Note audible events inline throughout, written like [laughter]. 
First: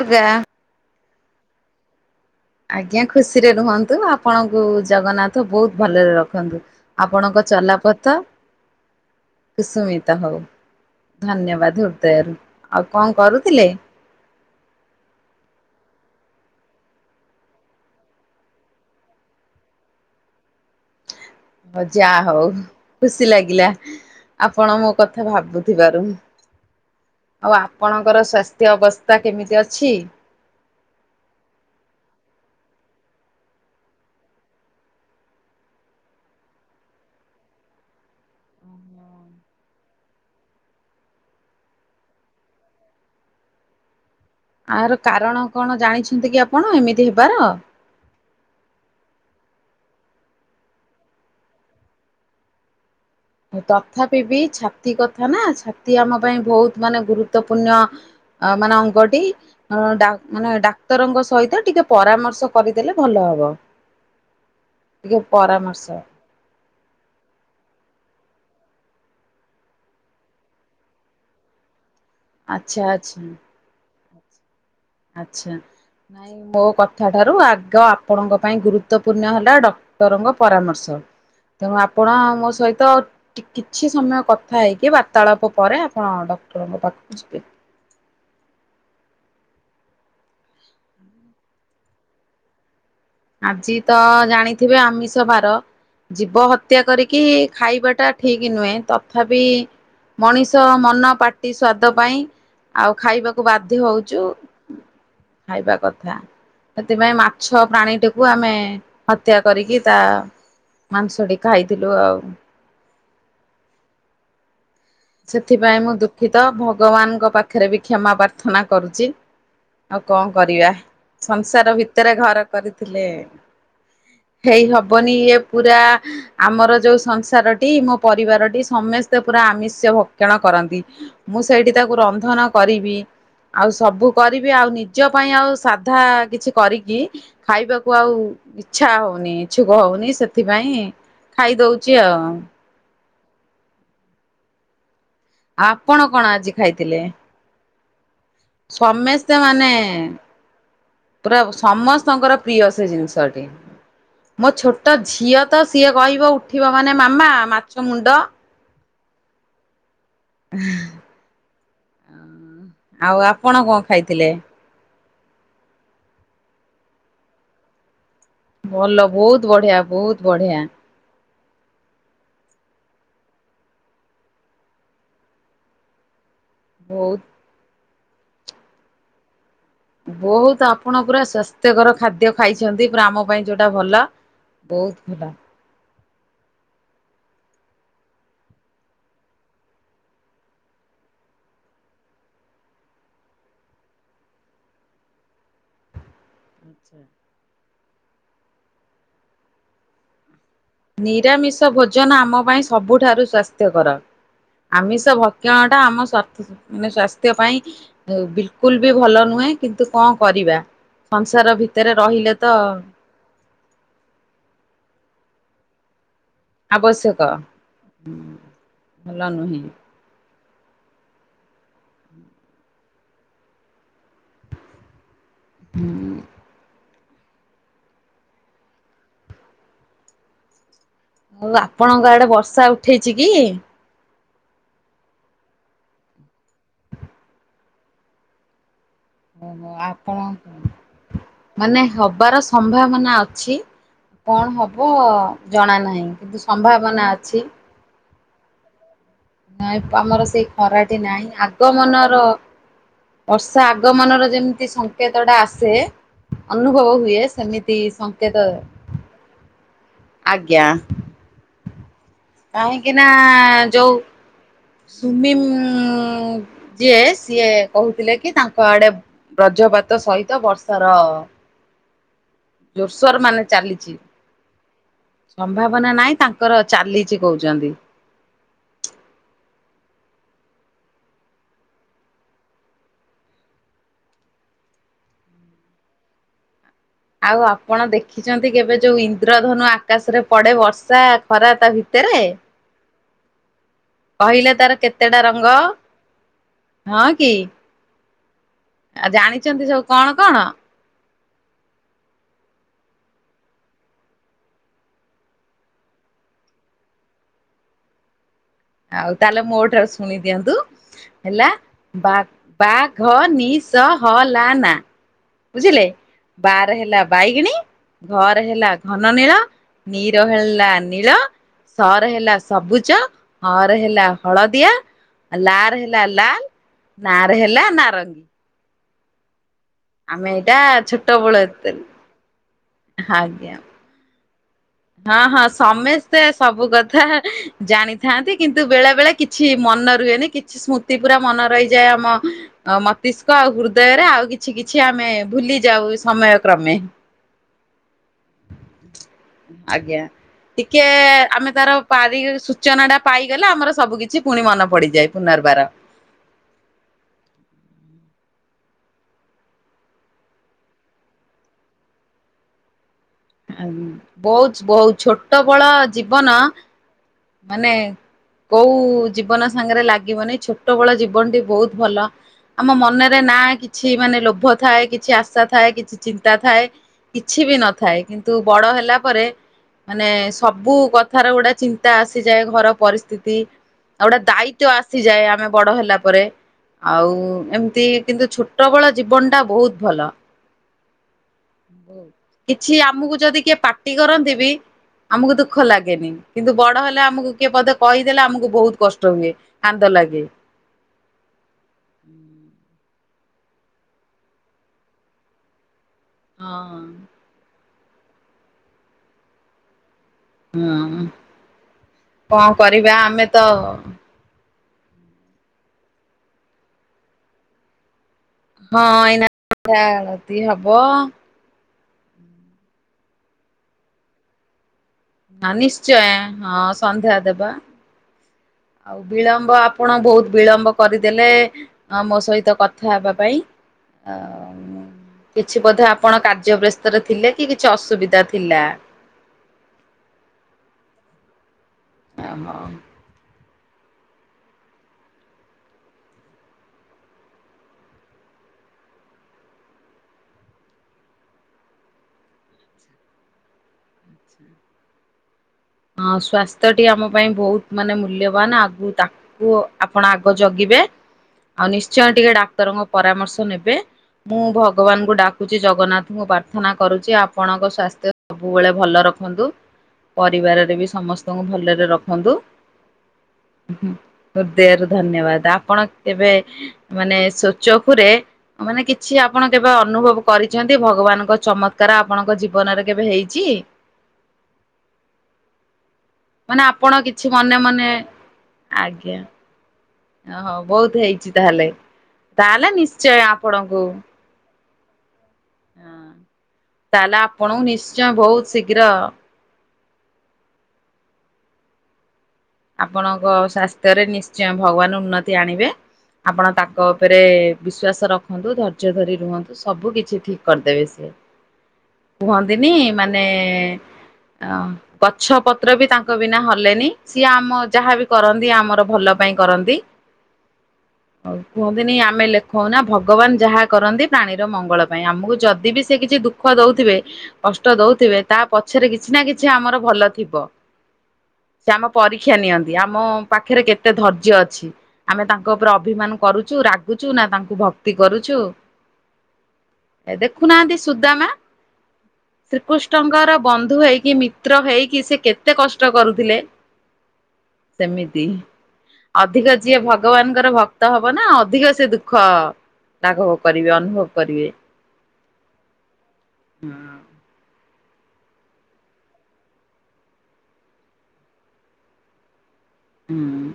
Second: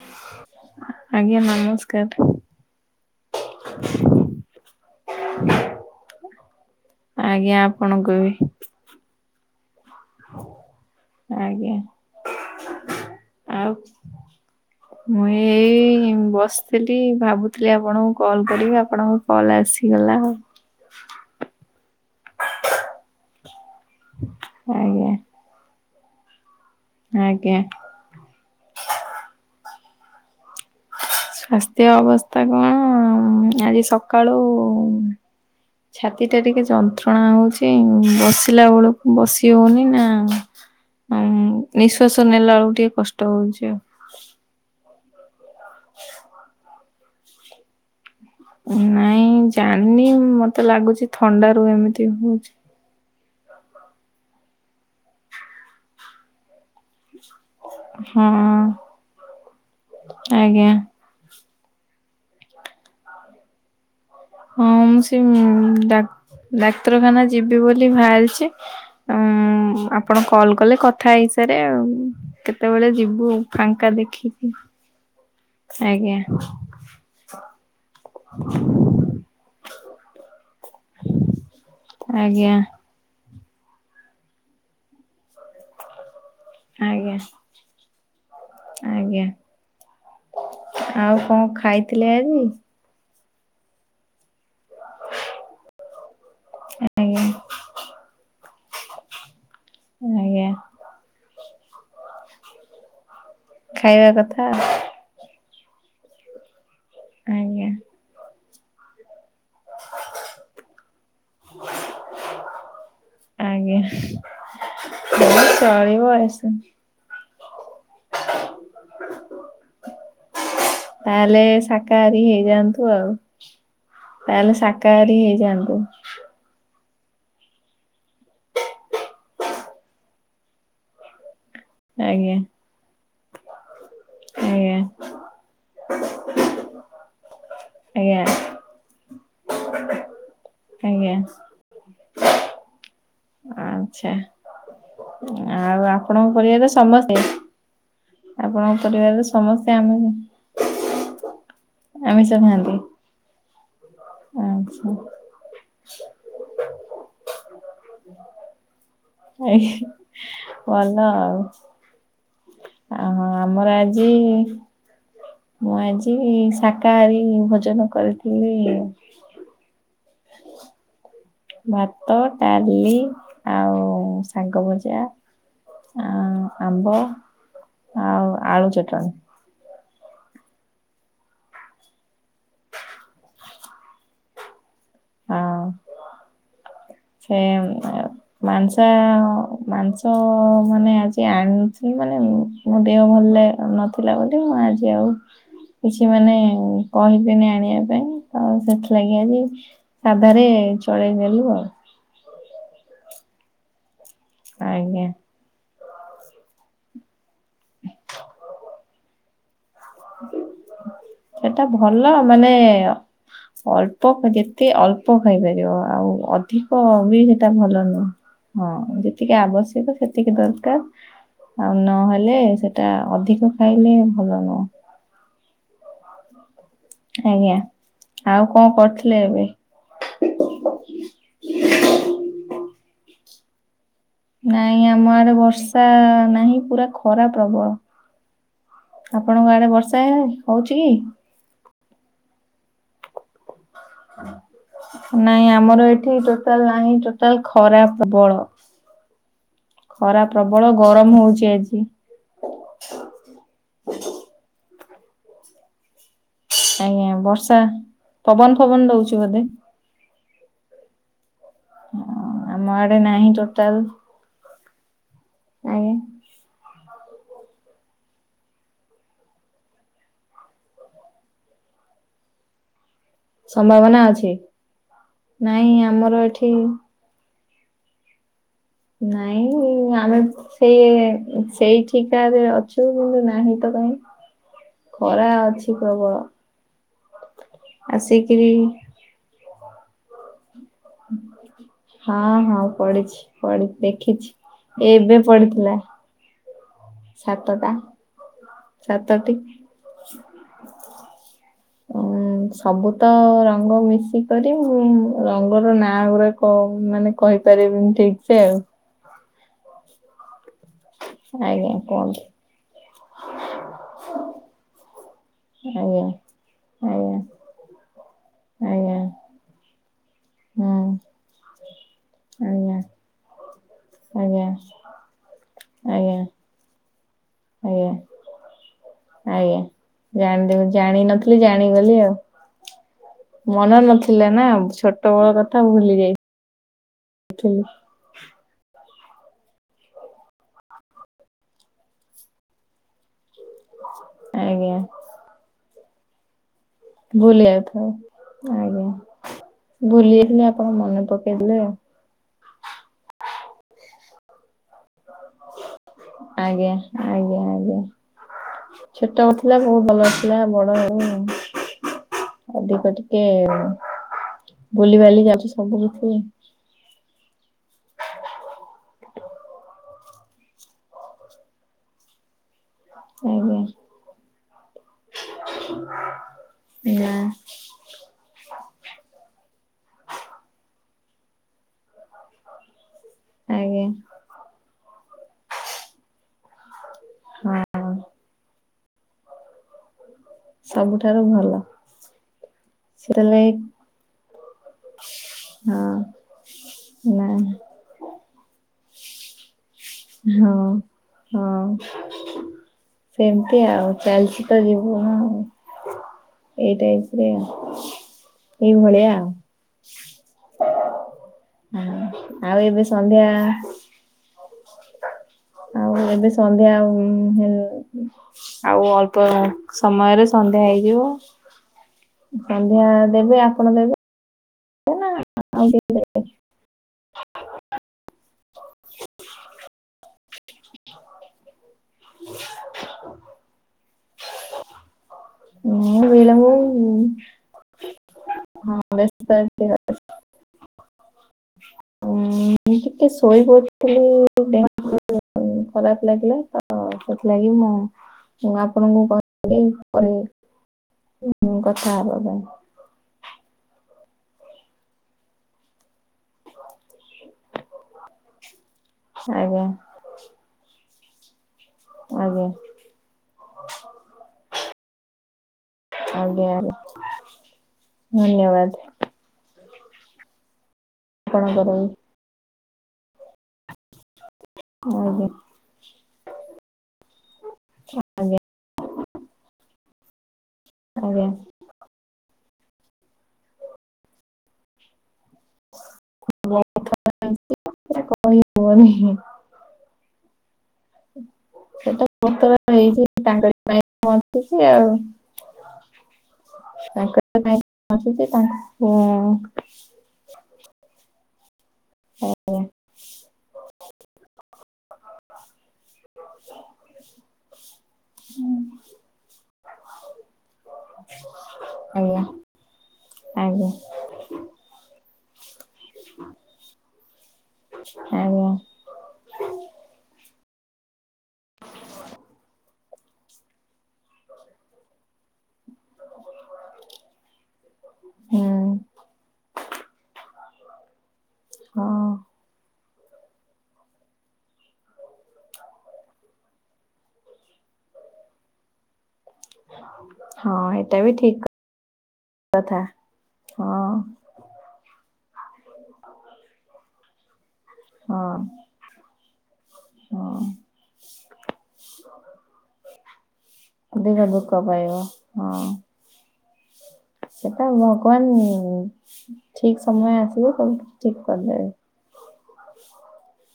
ତୁ ଯା। ଆଜ୍ଞା ନମସ୍କାର୍। ଆଜ୍ଞା ଖୁସିରେ ରୁହନ୍ତୁ, ଆପଣଙ୍କୁ ଜଗନ୍ନାଥ ବହୁତ୍ ଭଲରେ ରଖନ୍ତୁ। ଆପଣଙ୍କ ଆଜ୍ଞା ଚଲାପଥ ଆପଣଙ୍କୁ ବି କୁସୁୁମିତ ହଉ ଆଜ୍ଞା। ଧନ୍ୟବାଦ୍ ହୃଦୟରୁ, ଆଉ କଣ କରୁଥିଲେ? ଆଉ ମୁଁ ଏଇ ବସିଥିଲି ଭାବୁଥିଲି ଆପଣଙ୍କୁ କଲ୍ କରିବି ଆପଣଙ୍କ କଲ୍ ଆସିଗଲା ଆଉ। ହ ଯାହଉ ଖୁସି ଲାଗିଲା ଆପଣ ମୋ ଆଜ୍ଞା କଥା ଭାବୁ ଥିବାରୁ ଆଉ ଆଜ୍ଞା। ଆପଣଙ୍କର ସ୍ୱାସ୍ଥ୍ୟ ଅବସ୍ଥା କେମିତି ଅଛି? ସ୍ୱାସ୍ଥ୍ୟ ଅବସ୍ଥା କଣ ଆଜି ସକାଳୁ ଛାତିଟା ଟିକେ ଯନ୍ତ୍ରଣା ହଉଚି, ବସିଲା ବେଳୁକୁ ବସି ହଉନି ନା [unintelligible] ନିଃଶ୍ଵାସ ନେଲା ବେଳୁକୁ ଟିକେ କଷ୍ଟ ହଉଚି ଆଉ। ଆର କାରଣ କଣ ଜାଣିଛନ୍ତି କି ଆପଣ ଏମିତି ହେବାର? ନାଇଁ ଜାଣିନି, ମତେ ଲାଗୁଛି ଥଣ୍ଡାରୁ ଏମିତି ହଉଛି। ତଥାପି ବି ଛାତି କଥା ନା, ଛାତି ଆମ ପାଇଁ ବହୁତ୍ ମାନେ ଗୁରୁତ୍ୱପୂର୍ଣ୍ଣ ହଁ ଅ ମାନେ ଅଙ୍ଗଟି [unintelligible] ଡ଼ା ମାନେ ଆଜ୍ଞା। ଡାକ୍ତରଙ୍କ ସହିତ ଟିକେ ପରାମର୍ଶ କରିଦେଲେ ଭଲ ହବ। ହଁ ମୁଁ ଟିକେ ସେ ପରାମର୍ଶ ଡାକ୍ ଡାକ୍ତରଖାନା ଯିବି ବୋଲି ଭାରିଚି। ଉଁ ଆପଣ କଲ କଲେ କଥା ହେଇସାରେ ଆଉ ଆଚ୍ଛା କେତେବେଳେ ଆଚ୍ଛା ଯିବୁ ଫାଙ୍କା ଦେଖିକି। ଆଚ୍ଛା ଆଜ୍ଞା ନାଇଁ ମୋ କଥାଠାରୁ ଆଗ ଆପଣଙ୍କ ପାଇଁ ଗୁରୁ ତ୍ୱପୂର୍ଣ୍ଣ ହେଲା ଡାକ୍ତରଙ୍କ ପରାମର୍ଶ ତେଣୁ ଆପଣ ମୋ ଆଜ୍ଞା। ସହିତ ଟି କିଛି ସମୟ କଥା ହେଇକି ବାର୍ତ୍ତାଳାପ ପରେ ଆପଣ ଡକ୍ଟରଙ୍କ ଆଜ୍ଞା ପାଖକୁ ଯିବେ। ଆଜ୍ଞା ଆଉ କଣ ଖାଇଥିଲେ ଆଜି? ଆଜି ତ ଜାଣି ଥିବେ ଆମିଷ ବାର ଜୀବ ହତ୍ୟା କରିକି ଆଜ୍ଞା ଖାଇବାଟା ଠିକ୍ କି ନୁହେଁ ତଥାପି ଆଜ୍ଞା। ମଣିଷ ମନ, ପାଟି, ସ୍ଵାଦ ପାଇଁ ଆଉ ଖାଇବାକୁ କୁ ବାଧ୍ୟ ଖାଇବା ହଉଛୁ। କଥା ଖାଇବା କଥା ସେଥିପାଇଁ ମାଛ ଆଜ୍ଞା ପ୍ରାଣୀଟିକୁ ଆମେ ହତ୍ୟା କରିକି ତା ମାଂସଟି ଖାଇଥିଲୁ ଆଉ। ଆଜ୍ଞା ସେଥିପାଇଁ ମୁଁ ଚଳିବ ଦୁଃଖିତ ଏସ ଭଗବାନଙ୍କ ପାଖରେ ବି କ୍ଷମା ପ୍ରାର୍ଥନା କରୁଛି। ଆଉ କଣ କରିବା ତାହେଲେ ସଂସାର ଭିତରେ ଶାକାହାରୀ ଘର ହେଇଯାଆନ୍ତୁ କରିଥିଲେ ଆଉ ତାହେଲେ ହେଇ ହବନି ଶାକାହାରୀ ଇଏ ହେଇଯାଆନ୍ତୁ ପୁରା ଆମର ଯୋଉ ସଂସାରଟି ମୋ ପରିବାରଟି ସମସ୍ତେ ପୁରା ଆମିଷ ଭକ୍ଷଣ କରନ୍ତି। ମୁଁ ସେଇଠି ତାକୁ ଆଜ୍ଞା। ରନ୍ଧନ କରିବି। ଆଉ ସବୁ କରିବି ଆଉ ଆଜ୍ଞା ନିଜ ପାଇଁ ଆଉ ସାଧା କିଛି କରିକି ଖାଇବାକୁ ଆଉ ଆଜ୍ଞା ଇଚ୍ଛା ହଉନି ଇଚ୍ଛୁକ ହଉନି ସେଥିପାଇଁ ଆଜ୍ଞା ଖାଇ ଦଉ ଚି ଅ ଆଚ୍ଛା ଆଉ ଆପଣ କଣ ଆପଣଙ୍କ ଆଜି ପରିବାରରେ ଖାଇଥିଲେ? ସମସ୍ତେ ଆପଣଙ୍କ ପରିବାରରେ ସମସ୍ତେ ମାନେ ସମସ୍ତେ ଆମୀ ପୁରା ସମସ୍ତଙ୍କର ପ୍ରିୟ ସେ ଜିନିଷଟି। ମୋ ଆଚ୍ଛା ଛୋଟ ଝିଅ ତ ସିଏ କହିବ ଉଠିବ ମାନେ ମାମା ମାଛ ମୁଣ୍ଡ ହାଏ ଭଲ ଆଉ ହ ଆଉ ଓହୋ ଆପଣ ଆମର କଣ ଆଜି ଖାଇଥିଲେ? ମୁଁ ଆଜି ଶାକାହାରୀ ଭୋଜନ କରିଥି ଭଲ ବହୁତ ବଢିଆ ବହୁତ ବଢିଆ। ଭାତ, ଡାଲି ଆଉ ଶାଗ ଭଜା ଆ ଆମ୍ବ ବହୁତ ଆଉ ଆଳୁ ଚଟଣୀ। ବହୁତ ଆପଣ ପୁରା ସ୍ଵାସ୍ଥ୍ୟକର ଖାଦ୍ୟ ଖାଇଛନ୍ତି ପୁରା ଆମ ପାଇଁ ଯୋଉଟା ଭଲ। ବହୁତ ଭଲ। ସେମ୍ ମାଂସା ମାଂସ ମାନେ ଆଜି ଆଣନଥିଲି ମାନେ ମୁଁ ମୋ ଦେହ ଭଲ ନଥିଲା ବୋଲି ମୁଁ ଆଜି ଆଉ କିଛି ମାନେ କହିିଲିନି ଆଣିବା ପାଇଁ ଆଉ ସେଥିଲାଗି ଆଜି ସାଧାରେ ଚଳେଇଦେଲୁ ଆଉ ନିରାମିଷ ଭୋଜନ ଆମ ପାଇଁ ସବୁଠାରୁ ସ୍ୱାସ୍ଥ୍ୟକର ଆଜ୍ଞା ଆମିଷ ଭ ଭକ୍ଷଣ ଟା ଆମ ସଥ ମାନେ ସ୍ଵାସ୍ଥ୍ୟ ପାଇଁ ବିଲକୁଲ୍ ବି ଭଲ ନୁହେଁ। କିନ୍ତୁ କଣ କରିବା ସଂସାର ସେଟା ଭିତରେ ଭଲ ରହିଲେ ମାନେ ତ ଅଳ୍ପ କେତେତେ ଅଳ୍ପ ଖାଇପାରିବ ଆଉ ଅଧି ଅଧିକ ବି ଆବଶ୍ୟକ ଟା ଭଲ ନୁହଁ ହଁ ଭଲ ଯେତିକି ନୁହେଁ। ଆବଶ୍ୟକ ସେତ୍ ସେତିକି ଦରକାର ଆଉ ନହେଲେ ସେଟା ଅଧିକ ଖାଇଲେ ଭଲ ନୁହଁ। ହୁଁ ଆଜ୍ଞା, ଆଉ କଣ କରୁଥିଲେ ଏବେ? ମୁଁ ଆପଣଙ୍କ ଆଡେ ବର୍ଷା ଉଠେଇଛି କି? ନାଇଁ ଆମ ଆଡେ ବର୍ଷା ନାହିଁ ପୁରା ଖରା ପ୍ରବଳ। ଆପଣଙ୍କ ଓହୋ ଆଡେ ବର୍ଷା ଆପଣ ହଉଛି କି? ମାନେ ହବାର ସମ୍ଭାବନା ଅଛି। କଣ ହବ ନାଇଁ ଜଣା ଆମର ନାହିଁ ଏଠି କିନ୍ତୁ ଟୋଟାଲ ନାହିଁ ସମ୍ଭାବନା ଟୋଟାଲ ଅଛି। ଖରା ପ୍ରବଳ। ନାଇଁପ୍ ଆମର ଖରା ସେଇ ପ୍ରବଳ ଖରାଟି ଗରମ ନାହିଁ, ହଉଛି ଆଗ ଆଜି ମନର ବର୍ଷା ଆଗମନର ଯେମିତି ସଂଙ୍କେତ ଟା ଆସେ ଅନୁଭବ ଆଜ୍ଞା ହୁଏ ବର୍ଷା ସେମିତି ସଂକେତ, ପବନ ଫବନ ଦଉଛି ବୋଧେ ଆଜ୍ଞା। ଆମ କାହିଁକି ଆଡେ ନା ନାହିଁ ଟୋଟାଲ ଯୋଉ ସୁମିମ୍ ଆଜ୍ଞା। ଯିଏ ସିଏ କହୁଥିଲେ କି ତାଙ୍କ ଆଡେ ବ୍ରଜପାତ ସହିତ ବର୍ଷାର ଜୋର୍ ସୋର୍ ମାନେ ଚାଲିଚି, ସମ୍ଭାବନା ଅଛି ନାଇଁ ସମ୍ଭାବନା ନାହିଁ ଆମର ଏଠି ତାଙ୍କର ଚାଲି ଚି କହୁଛନ୍ତି। ନାଇଁ। ଆମେ ସେ ସେଇ ଠିକାରେ ଅଛୁ ନାହିଁ ତ କାହିଁ ଖରା ଅଛି ପ୍ରବଳ। ଆଉ ଆପଣ ଆସିକିରି ଦେଖିଚନ୍ତି କେବେ ଯୋଉ ଇନ୍ଦ୍ରଧନୁ ଆକାଶରେ ପଡେ ବଷ୍ ରା ଖରା ତା ଭିତେରେ, ହଁ ହଁ ପଡିଛି ପଡି ଦେଖିଛି କହିଲେ ତାର ଏବେ କେତେଟା ରଙ୍ଗ? ପଡିଥିଲା ହଁ କି? ସାତଟା। ଆଉ ସାତଟି। ଜାଣିଚନ୍ତି ସବୁ କଣ କଣ? ଉଁ, ସବୁ ତ ରଙ୍ଗ ମିଶିକରି ଉଁ ରଙ୍ଗର ନାଁ ଗୁଡାକ ମାନେ କହିପାରିବିନି ଠିକ୍ ସେ ଆଉ ଆଉ ତାହେଲେ ମୋଠାରୁ ଶୁଣି ଦିଅନ୍ତୁ, ହେଲା ଆଜ୍ଞା କୁହନ୍ତୁ ବାଘ୍ ବାଘ ନିଶ ହଲାନା। ଆଜ୍ଞା। ବା ରେ ହେଲା ଆଜ୍ଞା ବାଇଗିଣୀ। ଘ ରେ ହେଲା ଆଜ୍ଞା ଘନ ନୀଳ, ନୀ ର ହେଲା ହୁଁ ନୀଳ। ସ ରେ ହେଲା ଆଜ୍ଞା ସବୁଜ। ହ ରେ ହେଲା ଆଜ୍ଞା ହଳଦିଆ, ଆ ଲା ରେ ହେଲା ଆଜ୍ଞା ଲାଲ। ନା ରେ ହେଲା ଆଜ୍ଞା ନାରଙ୍ଗୀ। ଆଜ୍ଞା। ଆମେ ଏଇଟା ଜାଣିଦେବି ଛୋଟ ବେଳ ଜାଣିନଥିଲି ଜାଣିଗଲି ଆଉ, ଆଜ୍ଞା ମନ ନଥିଲା ନା। ହଁ ଛୋଟବେଳ ହଁ, କଥା ଭୁଲି ସମେସ୍ତେ ସବୁ କଥା ଯାଇଥିଲି ଜାଣି ଥାନ୍ତି କିନ୍ତୁ ବେଳେ ବେଳେ କିଛି ମନ ରୁହେନି କିଛି ସ୍ମୃତି ପୁରା ମନ ରହିଯାଏ ଆମ ଅ ମସ୍ତିଷ୍କ ଆଉ ହୃଦୟରେ ଆଉ କିଛି ଆଜ୍ଞା କିଛି ଆମେ ଭୁଲି ଯାଉ ଏ ସମୟ କ୍ରମେ ଭୁଲି ଯାଇଥାଉ, ଆଜ୍ଞା ଭୁଲି ଯାଇଥିଲି ଆପଣ ମନେ ପକେଇଦେଲେ ଆଉ ପାରିଗ ସୂଚନା ଟା ପାଇଗଲେ ଆମର ସବୁ କିଛି ପୁଣି ମନ ପଡିଯାଏ ପୁନର୍ବାର। ଆଜ୍ଞା, ଆଜ୍ଞା, ଆଜ୍ଞା। ଛୋଟ ଥିଲା ବହୁତ ଭଲଥିଲା ବଡ ହେଲି, ଅଧିକ ଟି ଆଜ୍ଞା, ବହୁତ୍ ବହୁତ୍ ଯାଉଛି ଛୋଟବଳ ସବୁ କିଛି ଜୀବନ ମାନେ କୋଉ ଜୀବନ ସାଙ୍ଗରେ ଲାଗିବନି, ଛୋଟ ବେଳ ଜୀବନଟି ବହୁତ ଭଲ, ଆମ ମନ ମନରେ ନା ଆଜ୍ଞା କିଛି ମାନେ ଲୋଭ ଥାଏ, କିଛି ଆଶା ଥାଏ, କିଛି ଚିନ୍ତା ଥାଏ, ନା କିଛି ବି ନ ଥାଏ କି ତୁ ବଡ ହେଲା ପରେ ମାନେ ସବୁ କଥାର ଗୁଡା ଚିନ୍ତା ଆସିଯାଏ ଘର ପରିସ୍ଥି ତି ଆଜ୍ଞା ଆଉ ଗୋଟେ ଦାୟିତ୍ଵ ଆସିଯାଏ, ଆମେ ବଡ ହେଲା ପରେ ଆଉ ଏମିତି ହଁ କିନ୍ତୁ ଛୋଟବେଳ ଜୀବନ ଟା ବହୁତ ଭଲ। ସବୁଠାରୁ ଭଲ। କିଛି ଆମକୁ ଯଦି ସେଥିଲାଗି କିଏ ପାଟି କରନ୍ତି ବି ଆମକୁ ଦୁଃଖ ହଁ ଲାଗେନି କିନ୍ତୁ ବଡ ହେଲେ ନା ଆମକୁ କିଏ ପଦେ କହିଦେଲେ ଆମକୁ ବହୁତ କଷ୍ଟ ହୁଏ। କାନ୍ଦ ଲାଗେ। ହଁ ହଁ। ସେମିତି ଆଉ ଚାଲିଛି ତ ଜୀବନ ଆଉ ଏଇ ହଁ। ଟାଇପରେ ଏଇ ଭଳିଆ ଆଉ ହଁ ହଁ କଣ ଆଉ ଏବେ କରିବା ଆମେ ସନ୍ଧ୍ୟା ତ ଆଉ ଏବେ ସନ୍ଧ୍ୟା ହୁ ହେ ହଁ ଆଉ ଅଳ୍ପ ଏଇନା ସନ୍ଧ୍ୟା ସମୟରେ ଆଳତି ସନ୍ଧ୍ୟା ହବ ହେଇଯିବ। ସନ୍ଧ୍ୟା ଦେବେ ଆପଣ ଦେବେ ହଁ ଆଉ ନିଶ୍ଚୟ ହଁ ସନ୍ଧ୍ୟା ଦେବା ଆଉ ବିଳମ୍ବ ଆପଣ ବହୁତ ବିଳମ୍ବ କରିଦେଲେ ଆ ମୋ ସହିତ କଥା ହେବା ପାଇଁ ଆ ମୋ କିଛି ବୋଧେ ଆପଣ ବିଳମ୍ବ କାର୍ଯ୍ୟ ବ୍ୟସ୍ତରେ ଥିଲେ କି କିଛି ଅସୁବିଧା ଥିଲା। ହଁ ବ୍ୟସ୍ତରେ ଥିଲି ଅ ଓହୋ। ମୁଁ ଟିକେ ଶୋଇପଡ଼ିଥିଲି ଦେହ ଖରାପ ଲାଗିଲା ତ ସେଥିଲାଗି ମୁଁ ମୁଁ ଆପଣଙ୍କୁ [unintelligible] କଥା ହବା ପାଇଁ ହଁ ସ୍ଵାସ୍ଥ୍ୟଟି ଆମ ପାଇଁ ବହୁତ ମାନେ ମୂଲ୍ୟବାନ ଆଗୁ ପାଇଁ ତାକୁ ଆ ଆଜ୍ଞା ଆପଣ ଆଗ ଜଗିବେ ଆଉ ନିଶ୍ଚୟ ଟିକେ ଆଜ୍ଞା ଡାକ୍ତରଙ୍କ ପରାମର୍ଶ ନେବେ। ମୁଁ ଭଗବାନଙ୍କୁ ଡାକୁଛି ଜଗନ୍ନାଥଙ୍କୁ ଆଜ୍ଞା ପ୍ରାର୍ଥନା ଆଜ୍ଞା କରୁଛି, ଆପଣଙ୍କ ସ୍ବାସ୍ଥ୍ୟ ଧନ୍ୟବାଦ ସବୁବେଳେ ଭଲ ରଖନ୍ତୁ। ପରିବାରରେ ବି ସମସ୍ତଙ୍କୁ ଆପଣଙ୍କର ବି। ଭଲରେ ରଖନ୍ତୁ, ହୁଁ। ହୃଦୟରୁ ଆଜ୍ଞା ଧନ୍ୟବାଦ, ଆପଣ କେବେ ମାନେ ସ୍ଵଚକ୍ଷୁରେ ଆଜ୍ଞା ମାନେ କିଛି ଆପଣ କେବେ ଅନୁଭବ- କରିଛନ୍ତି ଆଜ୍ଞା ଭଗବାନଙ୍କ ଚମତ୍କାର ଆପଣଙ୍କ ଜୀବନରେ କେବେ ହେଇଛି? ମାନେ ଆପଣ କିଛି ମନେ ମନେ, କହିହବନି ଆଜ୍ଞା ଓ ହଉ ବହୁତ ହେଇଛି ତାହେଲେ, ସେଟା ତାହେଲେ ନିଶ୍ଚୟ ଆପଣଙ୍କୁ ତିକି ଆଉ ତାହେଲେ ଆପଣଙ୍କୁ ନିଶ୍ଚୟ ବହୁତ ଶୀଘ୍ର [unintelligible] ହୁଁ। ଆପଣଙ୍କ ସ୍ଵାସ୍ଥ୍ୟରେ ନିଶ୍ଚୟ ଭଗବାନ ଉନ୍ନତି ଆଣିବେ, ଆପଣ ତାଙ୍କ ଉପରେ ବିଶ୍ୱାସ ରଖନ୍ତୁ, ଧୈର୍ଯ୍ୟ ଧରି ରୁହନ୍ତୁ ସବୁ କିଛି ଠିକ୍ କରିଦେବେ ସିଏ ଆଜ୍ଞା କୁହନ୍ତିନି ମାନେ ଆଜ୍ଞା ଅ ଗଛ ପତ୍ର ବି ତାଙ୍କ ବିନା ହଲେନି ସିଏ ଆମ ଯାହାବି ଆଜ୍ଞା କରନ୍ତି ଆମର ଭଲ ପାଇଁ କରନ୍ତି। ହଉ କୁହନ୍ତିନି ଆମେ ଲେଖଉ ନା ଭ ଭଗବାନ ଯାହା କରନ୍ତି, ପ୍ରାଣୀର ମଙ୍ଗଳ ପାଇଁ ଆମକୁ ଯଦି ବି ସେ କିଛି ଦୁଃଖ ଦଉଥିବେ କଷ୍ଟ ଦଉଥିବେ ତା ପଛରେ ହୁଁ କିଛି ନା କିଛି ଆମର ଭଲ ଥିବ ସେ ଆମ ହଁ ପରୀକ୍ଷା ନିଅନ୍ତି ଆମ ପାଖରେ କେତେ ଧୈର୍ଯ୍ୟ ଅଛି। ଆମେ ତାଙ୍କ ଉପରେ ଅଭିମାନ କରୁଛୁ ରାଗୁଛୁ ନା ତାଙ୍କୁ ଭକ୍ତି କରୁଛୁ ଏ ହଁ ଦେଖୁନାହାନ୍ତି ଏଇଟା ବି ସୁଦାମା ଠିକ କଥା ଶ୍ରୀକୃଷ୍ଣଙ୍କର ହଁ ବନ୍ଧୁ ହେଇକି ବି ପୁତ୍ର ହେଇକି ସେ କେତେ କଷ୍ଟ କରୁଥିଲେ? ହଁ ସେମିତି ଅଧିକ ଯିଏ ଭଗବାନଙ୍କର ହଁ। ଭକ୍ତ ହବ ନା ଅଧିକ ସେ ଦୁଃଖ ତାଙ୍କୁ କରିବେ ଅନୁଭବ କରିବେ। ହ ଭ [unintelligible] ହଁ ହୁଁ ସେଟା ଭଗବାନ ଠିକ ସମୟ ଆସିବ ସବୁ ଠିକ କରିଦେବେ। ହୁଁ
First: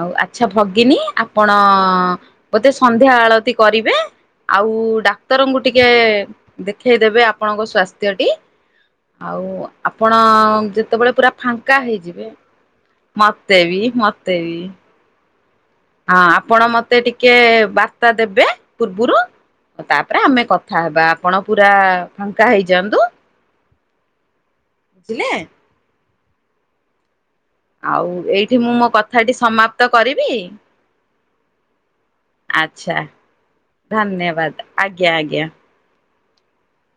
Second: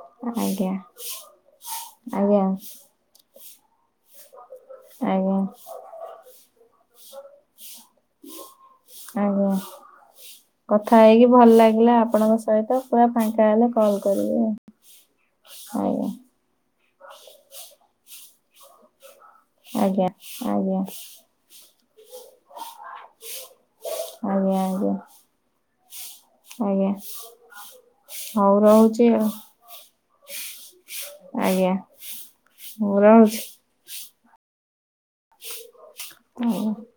ଆଉ ଆଚ୍ଛା ଆଜ୍ଞା ଭଗିନୀ ଆପଣ ଆଜ୍ଞା ବୋଧେ ଶ ସନ୍ଧ୍ୟା ଆଳତି କରିବେ ଆଉ ଆଜ୍ଞା ଡାକ୍ତରଙ୍କୁ ଟିକେ ଦେଖେଇଦେବେ ଆପଣଙ୍କ ସ୍ୱା ଦଟି ଆଜ୍ଞା। ଆଉ ଆପଣ କଥା ଯେତେବେଳେ ହେଇକି ପୁରା ଭଲ ଫାଙ୍କା ଲାଗିଲା ହେଇଯିବେ ଆପଣଙ୍କ ସହିତ ପୁରା ଫାଙ୍କା ମତେ ହେଲେ ବି କଲ୍ ମତେ କରିବି। ବି ଆଉ ହୋଉ ହଁ ଆପଣ ମତେ ଟିକେ ବାର୍ତ୍ତା ଦେବେ ପୂର୍ବୁରୁ। ଆଜ୍ଞା ତାପରେ ଆମେ ଆଜ୍ଞା କଥା ହେବା ଆପଣ ପୁରା ଫାଙ୍କା ହେଇଯାଆନ୍ତୁ। ଆଜ୍ଞା ଆଜ୍ଞା ବୁଝିଲେ ଆଜ୍ଞା ଆଉ ଏଇଠି ହଉ ମୁଁ ମୋ ରହୁଛି ଆଉ। କଥାଟି ସମାପ୍ତ କରିବି? ଆଜ୍ଞା ଆଚ୍ଛା ମୁଁ ରହୁଛି। ଧନ୍ୟବାଦ ଆଜ୍ଞା ଆଜ୍ଞା। ହ [unintelligible]